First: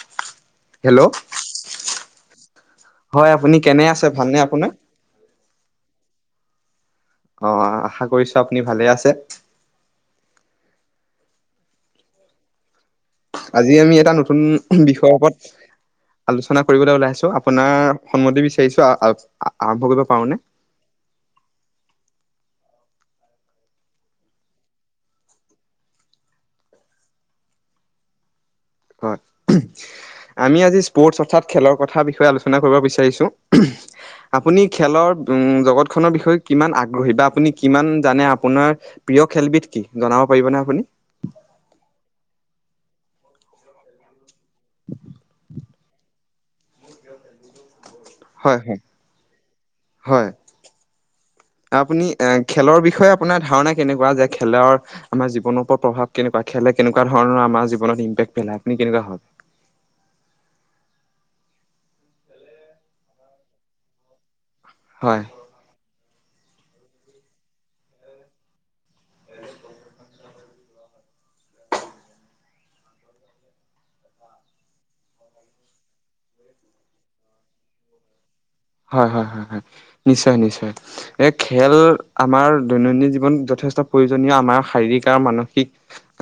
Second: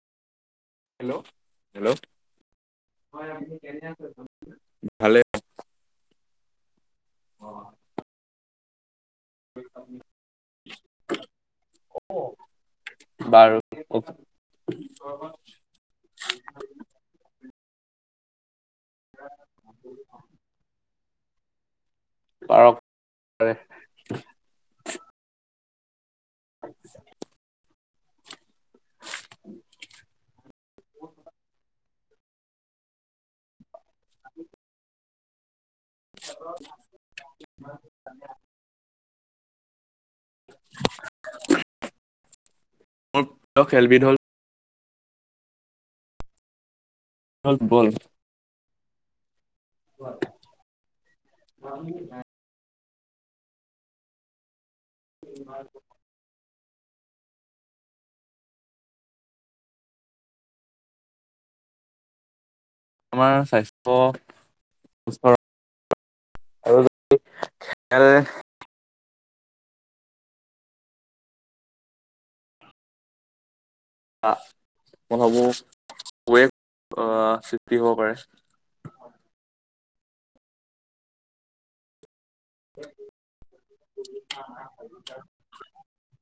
[inaudible] Hello! Hello হয় আপুনি কেনে আছে ভালনে আপোনাৰ? ভালে। অ আশা কৰিছো আপুনি ভালে আছে। অ আজি আমি এটা নতুন বিষয়ৰ ওপৰত আলোচনা কৰিবলৈ ওলাই আছো। আপোনাৰ সন্মতি বিচাৰিছো আৰম্ভ কৰিব পাৰো নে? পাৰ'। [inaudible] [inaudible] আমি আজি স্পৰ্টছ অৰ্থাৎ খেলৰ কথা বিষয়ে আলোচনা কৰিব বিচাৰিছো। আপুনি খেলৰ উম জগত খনৰ বিষয়ে কিমান আগ্ৰহী বা আপুনি কিমান জানে আপোনাৰ, প্ৰিয় খেলবিধ কি জনাব পাৰিব নে আপুনি? মোৰ প্ৰিয় খেলবিধ হ'ল [inaudible] ফুটবল হয় হয় হয় আপুনি এক খেলৰ বিষয়ে আপোনাৰ ধাৰণা কেনেকুৱা? যে খেলৰ আমাৰ জীৱনৰ ওপৰত প্ৰভাৱ কেনেকুৱা খেলে, কেনেকুৱা ধৰণৰ আমাৰ জীৱনত ইমপেক্ট পেলাই, মানে কেনেকুৱা হয়? তোমাৰ স্বাস্থ্য হয় [unintelligible] আৰু যদি খেলে অ মই ভাবোঁ সমূহ ওৱেভ অ' সৃষ্টি হ'ব পাৰে। হয় হয় হয় হয় নিশ্চয় নিশ্চয়, এই খেল আমাৰ দৈনন্দিন জীৱন যথেষ্ট প্ৰয়োজনীয় আমাৰ শাৰীৰিক আৰু মানসিক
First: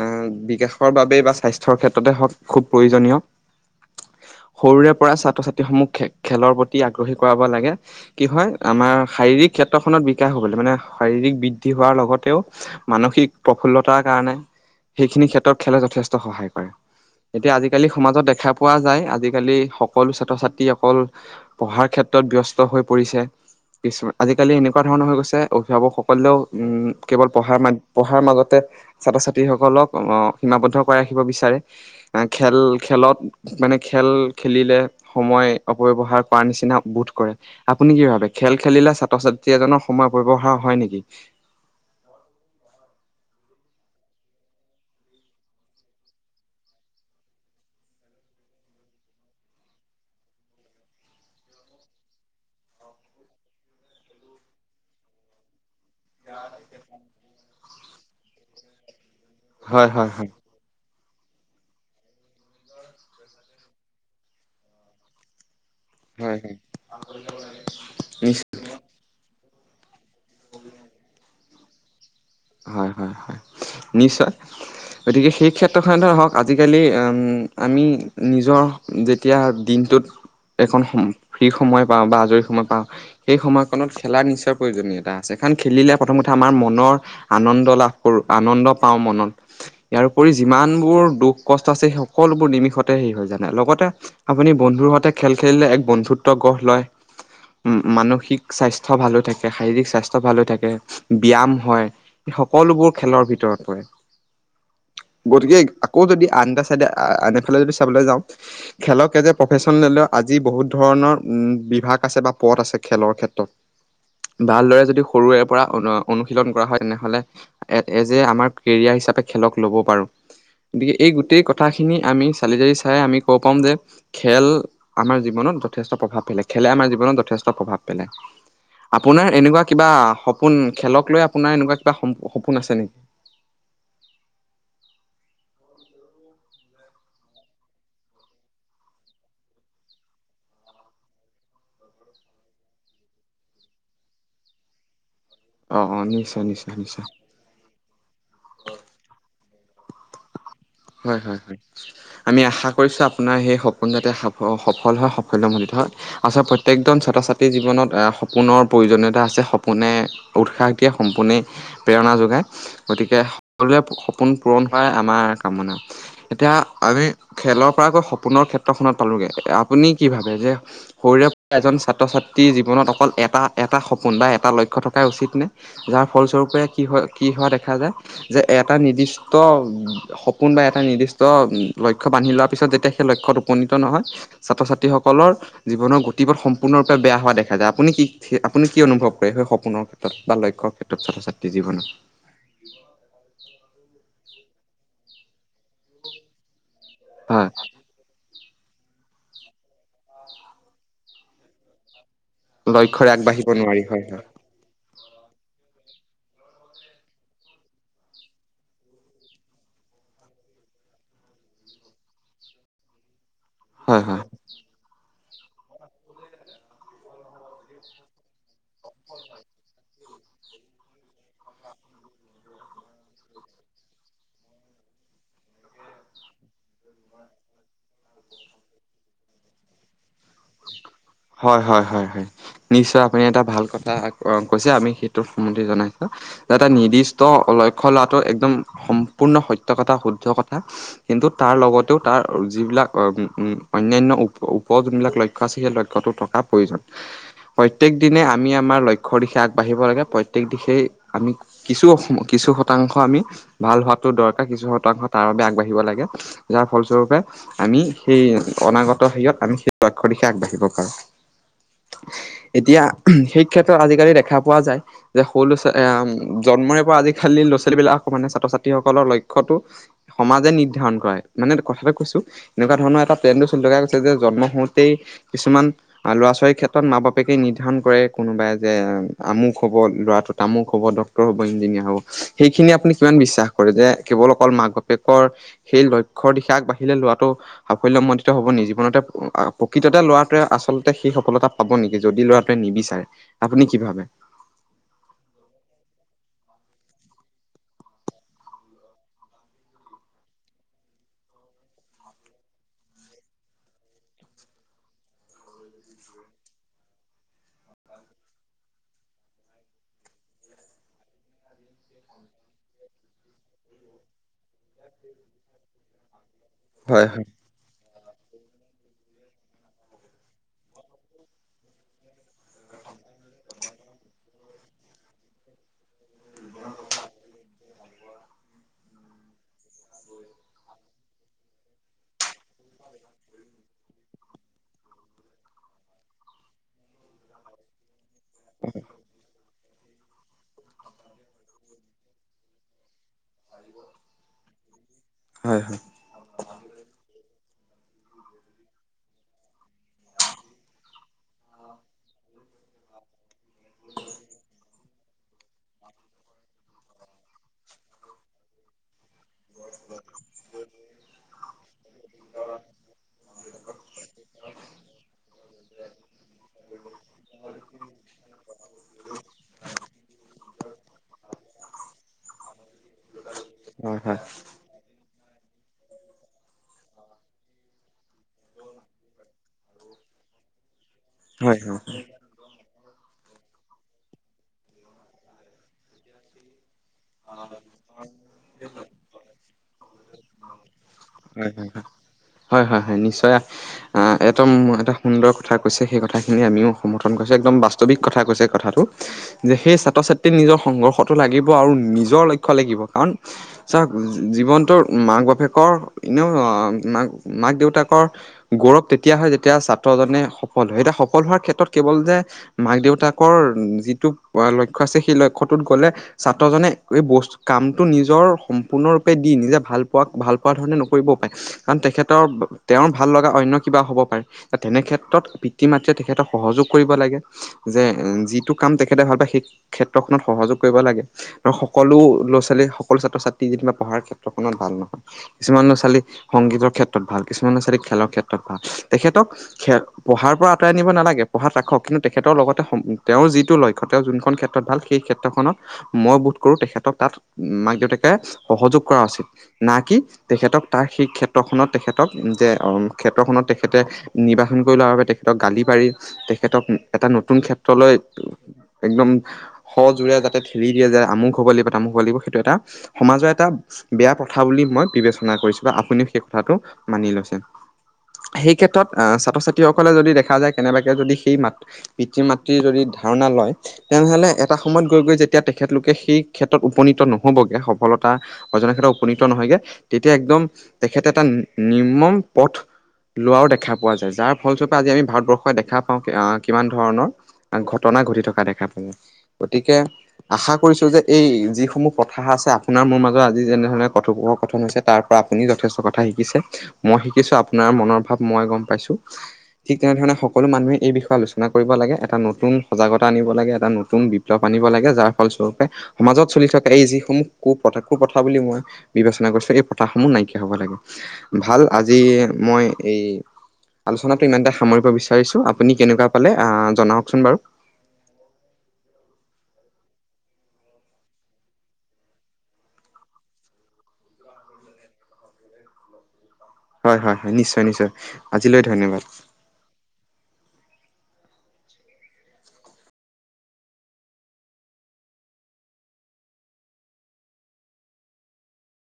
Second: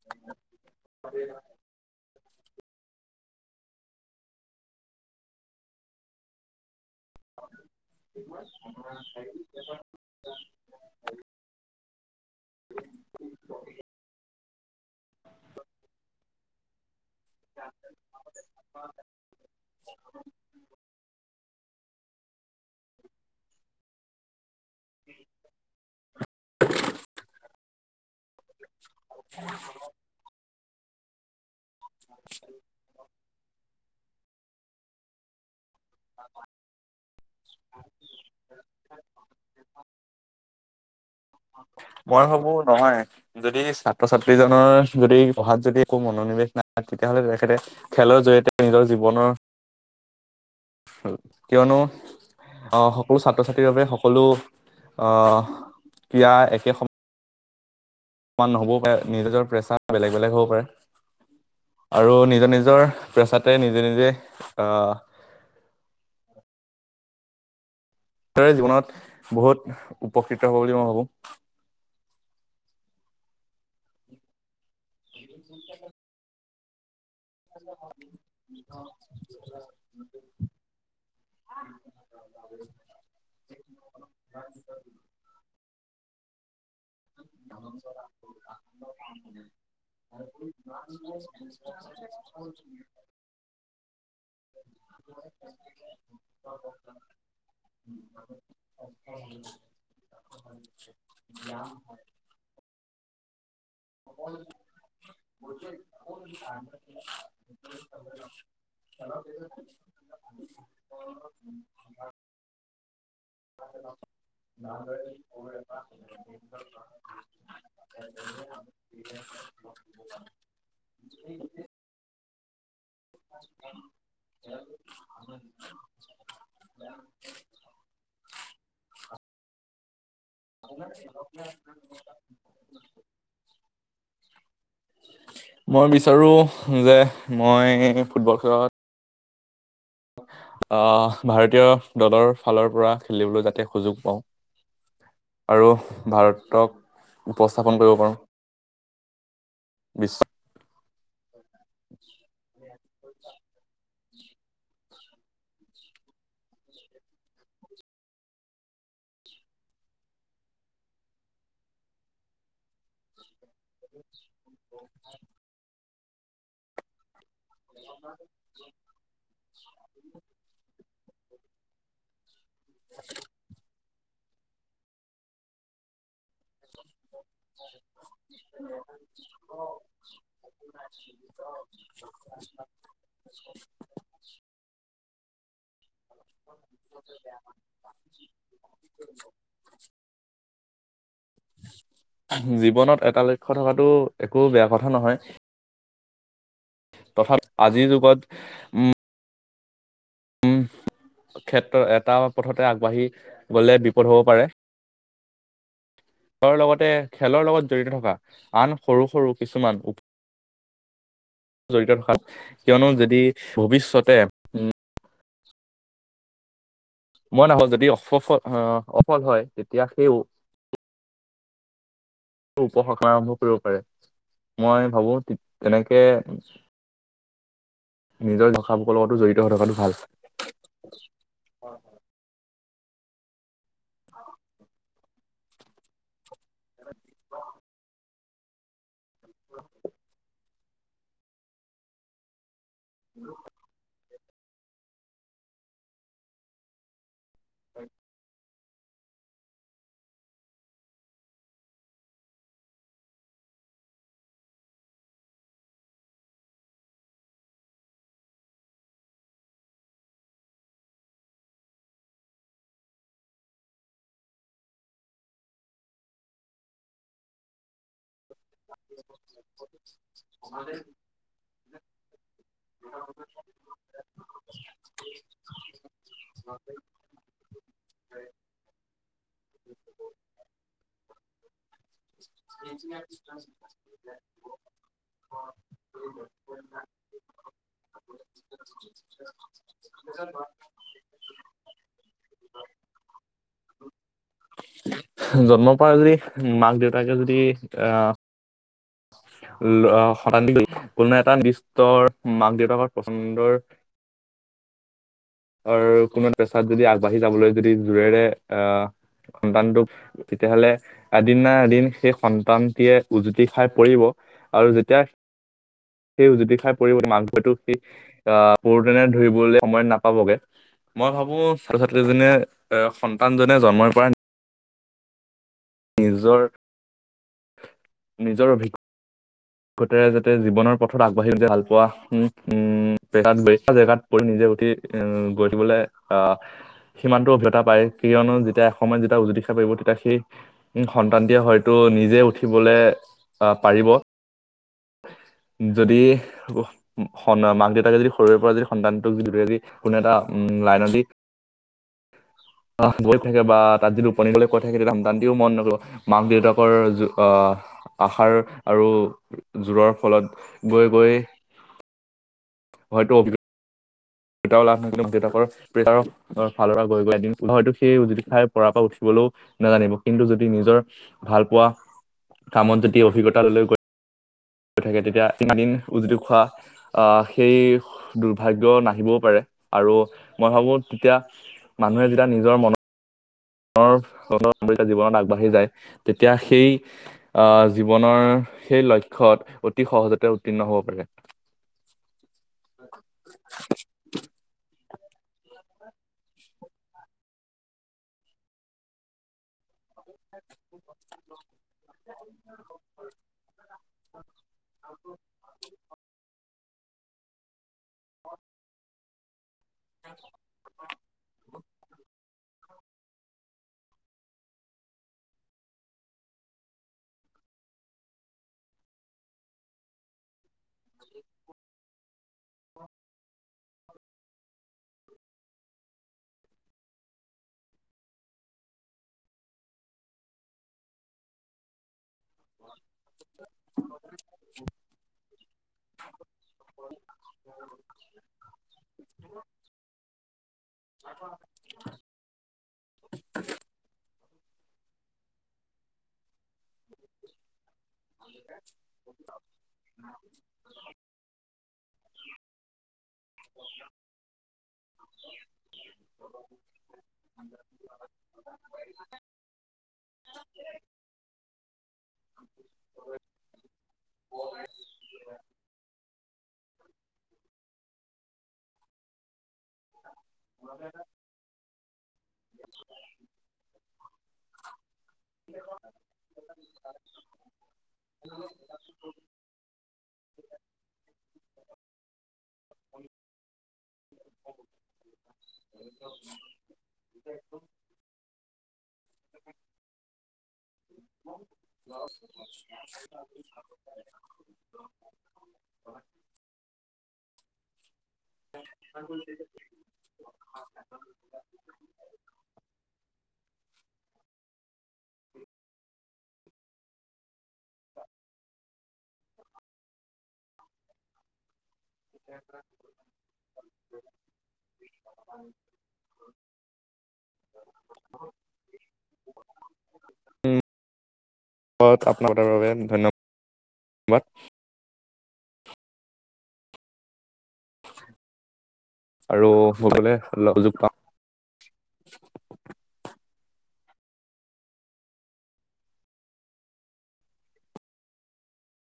উম বিকাশৰ বাবেই বা স্বাস্থ্যৰ ক্ষেত্ৰতে হওঁক খুব প্ৰয়োজনীয় সৰুৰে পৰা ছাত্ৰ ছাত্ৰীসমূহ খে খেলৰ প্ৰতি আগ্ৰহী কৰাব লাগে, কি হয় আমাৰ শাৰীৰিক ক্ষেত্ৰখনত বি কাশ হবলৈ মানে, শাৰীৰিক বৃদ্ধি হোৱাৰ লগতেও, মানসিক প্ৰফুল্লতাৰ কাৰণে সেইখিনি ক্ষেত্ৰত খেলে যথেষ্ট সহায় কৰে। এতিয়া আজিকালি সমাজত দেখা পোৱা যায়। আজিকালি সকলো ছাত্ৰ ছাত্ৰী অকল পঢ়াৰ ক্ষে ত্ৰত ব্যস্ত হৈ পৰিছে কিছুমান আজিকালি এনেকুৱা ধৰণৰ হৈ গৈছে। অভিভাৱক সকলেও উম কেৱল পঢ়াৰ মা পঢ়াৰ মাজতে ছাত্ৰ ছাত্ৰীসকলক অহ সীমাবদ্ধ কৰাই ৰাখিব বিচাৰে। বা খেল খেলত মানে, খেল খেলিলে সময় অপব্যৱহাৰ কৰাৰ নিচিনা বোধ কৰে। আপুনি কি ভাবে? খেল খেলিলে ছাত্ৰ -ছাত্ৰী এজনৰ সময় অপব্য ব্যৱহাৰ হয় নিকি? মই ভাবোঁ নহয় যদি ছাত্ৰ-ছাত্ৰীজনৰ যদি পঢ়াত যদি একো মনোনিৱেশ নাই তেতিয়াহ'লে তেখেতে খেলৰ জৰিয়তে নিজৰ জীৱনৰ [inaudible] কিয়নো, অহ' সকলো ছাত্ৰ- ছাত্ৰীৰ বাবে সকলো অহ, পিয়া একে সম সমান নহ'বও পাৰে। নিজ নিজৰ প্ৰেছাৰ হয় হয় বেলেগ হয় বেলেগ হ'ব পাৰে। আৰু নিজৰ নিজৰ, পেছাতে নিজে নিজে আহ, হয়'। তাৰে নিশ্চয় জীৱনত বহুত উপকৃত হ'ব বুলি মই ভাবোঁ। হয়', হয়', হয়' নিশ্চয়, গতিকে সেই ক্ষেত্ৰখনেতে হওঁক আজিকালি আ-ম আমি, নিজৰ যেতিয়া দিনটোত এখন, ফ্ৰী সময় পাওঁ বা আজৰি সময় পাওঁ সেই সময়কণত খেলা নিশ্চয় প্ৰয়োজনীয়তা আছে কাৰণ খেলিলে প্ৰথম কথা আমাৰ মনৰ, আনন্দ লাভ কৰোঁ আনন্দ পাওঁ মনত ইয়াৰ উপৰি যিমানবোৰ দুখ-কষ্ট আছে। সেই সকলোবোৰ নিমিষতে শেষ হয় জানা লগতে আপুনি বন্ধুৰ সৈতে খেল-খেলিলে এক বন্ধুত্ব গঢ় লয় উম' মানসিক স্বাস্থ্য ভাল হৈ থাকে, শাৰীৰিক স্বাস্থ্য ভাল হৈ থাকে, ব্যায়াম হয়। সকলোবোৰ খেলৰ ভিতৰত পৰে। [unintelligible] গতিকে, আকৌ যদি আন এটা চাইডে আন এফালে যদি চাবলে যাওঁ খেলকে যে প্ৰফেচন লৈ লওঁ আজি বহুত ধৰণৰ উম বিভাগ আছে বা পথ আছে খেলৰ ক্ষেত্ [unintelligible] মানে এ এজে আমাৰ কেৰিয়াৰ হিচাপে খেলক ল'ব পাৰো বি এই গোটেই কথা কথাখিনি আমি চালি জালি চাই আমি ক'ব পাও যে খেল আমাৰ জীৱনত যথেষ্ট প্ৰভাৱ পেলাই খেলে আমাৰ জীৱনত যথেষ্ট প্ৰভাৱ পেলাই আপোনাৰ এনেকুৱা কিবা সপোন খেলক লৈ আপোনাৰ এনেকুৱা সপো সপোন আছে নি মই বিচাৰো যে মই ফুটবল খেলত আহ ভাৰতীয় দলৰ ফালৰ পৰা খেলিবলৈ যাতে সুযোগ পাওঁ [inaudible] আৰু অ', অ', নিশ্চয় নিশ্চয় নিশ্চয় ভাৰতক উপস্থাপন কৰিব পাৰোঁ বিশ্বত হয় হয় হয় আমি আশা কৰিছো আপোনাৰ সেই সপোন যাতে সাফ সফল হয় সাফল্যমন্দিত হয়। আচা প্ৰত্যেকজন ছাত্ৰ ছাত্ৰী জীৱনত আ সপোনৰ প্ৰয়োজনীয়তা আছে সপোনে উৎসাহ দিয়ে সম্পূৰ্ণেই প্ৰেৰণা যোগায় গতিকে সকলোৱে সপোন পূৰণ হয় আমাৰ কামনা এতিয়া আমি খেলৰ পৰাক সপোনৰ ক্ষেত্ ত্ৰখনত পালোঁগে আপুনি কি ভাবে যে সৰুৰে পৰা এজন ছাত্ৰ ছাত্ ত্ৰীৰ জীৱনত অকল এটা এটা সপোন বা এটা লক্ষ্য থকাই উচিত নে যাৰ ফলস্বৰূপ পে কি হয় কি হোৱা দেখা যায় যে এটা নিৰ্দিষ্ট সপ এটা নিৰ্দিষ্ট লক্ষ্য বান্ধি লোৱা পিছত যেতিয়া সেই লক্ষ্যত উপনীত নহয় ছাত্ৰ ছাত্ৰীসকলৰ জীৱনৰ গতিপথ সম্পূৰ্ণৰূপে বেয়া হোৱা দেখা যায় আপুনি কি আপুনি কি অনুভৱ কৰে সেই সপোনক তাত বা লক্ষ্যৰ ক্ষেত্ৰত ছাত্ৰ ছাত্ৰীৰ জীৱনত জীৱনত এটা লক্ষ্য থকাটো একো বেয়া কথা নহয়। তথাপি হয় আজিৰ যুগত উ উম ক্ষেত্ৰত এটা পথতে আগবাঢ়ি লক্ষ্যৰে আগবাঢ়িব গ'লে নোৱাৰি হয় বিপদ হয় হ'ব পাৰে। ধৰ লগতে খেলৰ লগত জড়িত থকা আন সৰু সৰু কিছুমান উ জড়িত ৰখাত কিয়নো যদি ভৱিষ্যতে উম [unintelligible] মই নহ'ল যদি অসফল অহ অফল হয় তেতিয়া সেইও উপভাষা আৰম্ভ কৰিব পাৰে মই ভাবো তে তেনেকে নিজৰ ভাষাভোষৰ লগতো জড়িত হৈ থকাটো ভাল। হয় হয় হয় হয় নিশ্চয় আপুনি এটা ভাল কথা‌ আ কৈছে আমি সেই সেইটো সন্মতি জনাইছো এটা নিৰ্দিষ্ট লক্ষ্য লাভ ত একদম সম্পূৰ্ণ সত্য কথা শুদ্ধ কথা কিন্তু তাৰ লগতেও তাৰ যিবিলাক উ অন্যান্য ওপ ওপৰৰ যোনবিলাক লক্ষ্য আছে সেই লক্ষ্যটো থকা প্ৰয়োজন প্ৰত্যেক দিনে আমি আমাৰ লক্ষ্যৰ দিশে আগবাঢ়িব লাগে প্ৰত্যেক দিশেই আমি কিছু কিছু শতাংশ আমি ভাল হোৱাতো দৰকাৰ কিছু শতাংশ তাৰ বাবে আগবাঢ়িব লাগে। যাৰ ফলস্বৰূপে আমি সেই অনাগত হেৰিয়ত আমি সেই ল ক্ষ্যৰ দিশে আগবাঢ়িব পাৰো। এতিয়া সেই ক্ষেত্ৰত আজিকালি দেখা পোৱা যায় যে সৰু ল'ৰা ছোৱা এয়া জন্মৰে পৰা আজি কালিৰ ল'ৰা ছোৱালীবিলাক মানে ছাত্ৰ ছাত্ৰী সকলৰ লক্ষ্যটো সমাজে নিৰ্ধাৰণ কৰাই মানে কথাটো কৈছো এনেকোৱা ধৰণৰ এটা প্লেনটো চলি থকা গৈছে যে জন্ম হও কিছুমান ল'ৰা ছোৱালীৰ ক্ষেত্ৰত মা বাপেকে নিৰ্ধাৰণ কৰে কোনোবাই যে আমুক হ'ব ল'ৰাটো তামুক হ'ব ডক্তৰ হ'ব ইঞ্জিনিয়াৰ হ'ব সেইখিনি আপুনি কিমান বিশ্বাস কৰে যে কেৱল অকল মাক বাপেকৰ সেই লক্ষ্যৰ দিশে আগবাঢ়িলে ল'ৰাটো সাফল্যমণ্ডিত হ'ব নি জীৱনতে দ্বিতীয়তে লৰাটোৱে আচলতে সেই সফলতা পাব নেকি যদি ল'ৰাটোৱে নিবিচাৰে আপুনি কি ভাবে? জন্মৰ পৰা যদি মাক দেউতাকে যদি আহ ল শতাধিক কোনো এটা নিৰ্দিষ্টৰ মাক দেউতাকৰ পছন্দৰ আৰু কোনো পেচাত যদি আগবাঢ়ি যাবলৈ যদি জোৰেৰে অহ সন্তানটোক তেতিয়াহ'লে এদিন না এদিন সেই সন্তানটিয়ে উজুতি খাই পৰিব। আৰু যেতিয়া সেই উজুতি খাই পৰিব হয় হয়। মাছটোতো সি আ পৰি কিনে ধৰিবলৈ সময়ত না পাবগে মই ভাবো ছাত্ৰ-ছাত্ৰীজনে এ সন্তান জনে জন্মৰে পৰা নিজৰ নিজৰ অভি [inaudible] জ্ঞতা যাতে জীৱনৰ পথত আগবাঢ়ি ভাল পোৱা উ উ মেটাত বেছি জেগাত পৰি নিজে উঠি উ গৈ উঠিবলৈ অহ সিমানটো অভিজ্ঞতা পায়। কিয়নো যেতিয়া এসময়ত যেতিয়া উজুতি খাই পৰিব তেতিয়া সেই উ সন্তানটিয়ে হয়তো নি জে উঠিবলে আহ পাৰিব হয় হয় যদি উ মাক দেউতাকে যদি সৰুৰে পৰা যদি সন্তানটোক যি দৰে যদি কোনো এটা উম লাইনত দি অ সেইটো হয় আহ গৈ থাকে বা তাত যি টোপনি গলে কৈ থাকে তেতিয়া সন্তানটিও মন নকৰিব মাক দেউতাকৰ যো আহ আহাৰ আৰু জোৰৰ ফলত গৈ, গৈ- [inaudible] হয়তো [unintelligible] দেউতাও লাভ নছিলে, দেউতাকৰ প্ৰেটাৰক অ ফালৰ পৰা গৈ, গৈ এদিন হয়তো সেই উজুতি খায় পৰাৰ পাও উঠিবলৈও নাজানিব কিন্তু যদি নিজৰ ভাল পোৱা কামত যতি অভিজ্ঞতা লৈ গৈ হয় থাকে তেতিয়া ইমানদিন উজুতি খোৱা আহ সেই দুৰ্ভাগ্য না নাহিবও পাৰে, আৰু মই ভাবো তেতিয়া হয় হয় হয় মানুহে যেতিয়া নিজৰ মনৰ [unintelligible] জীৱনত আগবাঢ়ি যায় তেতিয়া সেই অহ জীৱনৰ সেই লক্ষ্যত অতি সহজতে উত্তীৰ্ণ হ'ব পাৰে। হয়, হয়, হয়, হয়, হয়, হয় নিশ্চয়। আহ একদম এটা সুন্দৰ কথা কৈছে। সেই কথাখিনি আমিও সমৰ্থন কৰিছো। একদম বাস্তৱিক কথা কৈছে কথাটো। যে সেই ছাত্ৰ- ছাত্ৰীৰ নিজৰ সংঘৰ্ষটো লাগিব আৰু নিজৰ লক্ষ্য লাগিব কাৰণ চাওক জীৱনটোৰ মাক বাপেকৰ এনেও মাক- মাক দেউতাকৰ গৌৰৱ তেতিয়া হয় যেতিয়া ছাত্ৰজনে সফল হয়। এতিয়া সফল হোৱাৰ ক্ষেত্ৰত কেৱল যে মাক -দেউতাকৰ যিটো লক্ষ্য আছে সেই লক্ষ্যটোত গ'লে ছাত্ৰ জনে এই বস্তু কামটো নিজৰ সম্পূৰ্ণৰূপে দি নিজে ভাল পোৱা ভাল পোৱা ধৰণে নকৰিবও পাৰে, কাৰণ তেখেতৰ তেওঁৰ ভাল লগা অন্য কিবা হ'ব পাৰে। তেনেক্ষেত্ৰত পিতৃ -মাতৃয়ে তেখেতক সহযোগ কৰিব লাগে। যে যিটো কাম তেখেতে ভাল পায় সেই ক্ষেত্ৰখনত সহযোগ কৰিব লাগে, ধৰ সকলো ল'ৰা -ছোৱালী সকলো ছাত্ৰ -ছাত্ৰী [inaudible] পঢ়াৰ ক্ষেত্ৰখনত ভাল নহয়, কিছুমান ছোৱালী সংগীতৰ ক্ষেত্ৰত ভাল, কিছুমান ল'ৰা-ছোৱালী খেলৰ ক্ষেত্ৰত ভাল, তেখেতক খে, পঢ়াৰ পৰা আঁতৰাই নিব নালাগে পঢ়াত ৰাখক কিন্তু তেখেতৰ লগতে তেওঁৰ যিটো লক্ষ্য তেওঁৰ যোন খন ক্ষেত্ৰত ভাল সেই ক্ষেত্ৰখনত মই বোধ কৰো তেখেতক তাত মাক-দেউতাকে সহযোগ কৰা উচিত, না কি তেখেতক তাৰ সেই ক্ষেত্ৰখনত তেখেতক যে ক্ষেত্ৰখনত তেখেতে নিৰ্বাহন কৰি লোৱা বাবে তেখেতক গালি পাৰি তেখেতক এটা নতুন ক্ষেত্ৰলৈ একদম সজোৰে যাতে থেলি দিয়া যায় আমুক হ'ব লাগিব তামুক হ'ব লাগিব সেইটো এটা সমাজৰ এটা বেয়া প্ৰথা বুলি মই বিবেচনা কৰিছো। আপুনিও সেই কথাটো মানি লৈছে, সেই ক্ষেত্ৰত অঁ ছাত্ৰ ছাত্ৰী ত্ৰী সকলে যদি দেখা যায় কেনেবাকে যদি সেই মাতৃ পিতৃ -মাতৃৰ যদি ধাৰণা লয় তেনেহলে এটা সময়ত গৈ, গৈ যেতিয়া তেখেতলোকে সেই ক্ষেত্ৰত উপনীত নহবগে সফলতা অজনা ক্ষেত্ৰত উপনীত নহয়গে তেতিয়া একদম তেখেতে এটা নিৰ্মম পথ লোৱাও দেখা পোৱা যায়। যাৰ ফলস্বৰূপে আজি আমি ভাৰতবৰ্ষ দেখা আহ কিমান ধৰণৰ ঘটনা ঘটি থকা দেখা পাওঁ, গতিকে আশা কৰিছোঁ যে এই যিসমূহ কথা আছে আপোনাৰ মোৰ মাজত আজি যেনেধৰণে কথোপককথন হৈছে তাৰ পৰা আপুনি যথেষ্ট কথা শিকিছে, মই শিকিছোঁ আপোনাৰ মনৰ ভাৱ মই গম পাইছোঁ, ঠিক তেনেধৰণে সকলো মানুহে এই বিষয়ে আলোচনা আলোচনা কৰিব লাগে, এটা নতুন সজাগতা আনিব লাগে এটা নতুন বিপ্লৱ আনিব লাগে যাৰ ফলস্বৰূপে সমাজত চলি থকা এই যিসমূহ কু প্ৰ কুপথা বুলি মই বিবেচনা কৰিছোঁ, এই প্ৰথাসমূহ নাইকিয়া হ'ব লাগে। ভাল আজি মই এই আলোচনাটো ইমানতে সামৰিব বিচাৰিছোঁ আপুনি কেনেকুৱা পালে আ জনাওঁকচোন বাৰু? [inaudible] উম ব আপোনাৰ [unintelligible] বাবে ধন্যবাদ। হয় হয় হয়, নিশ্চয় নিশ্চয়, আজিলৈ ধন্যবাদ। আৰু [unintelligible] লগ [unintelligible] পাম।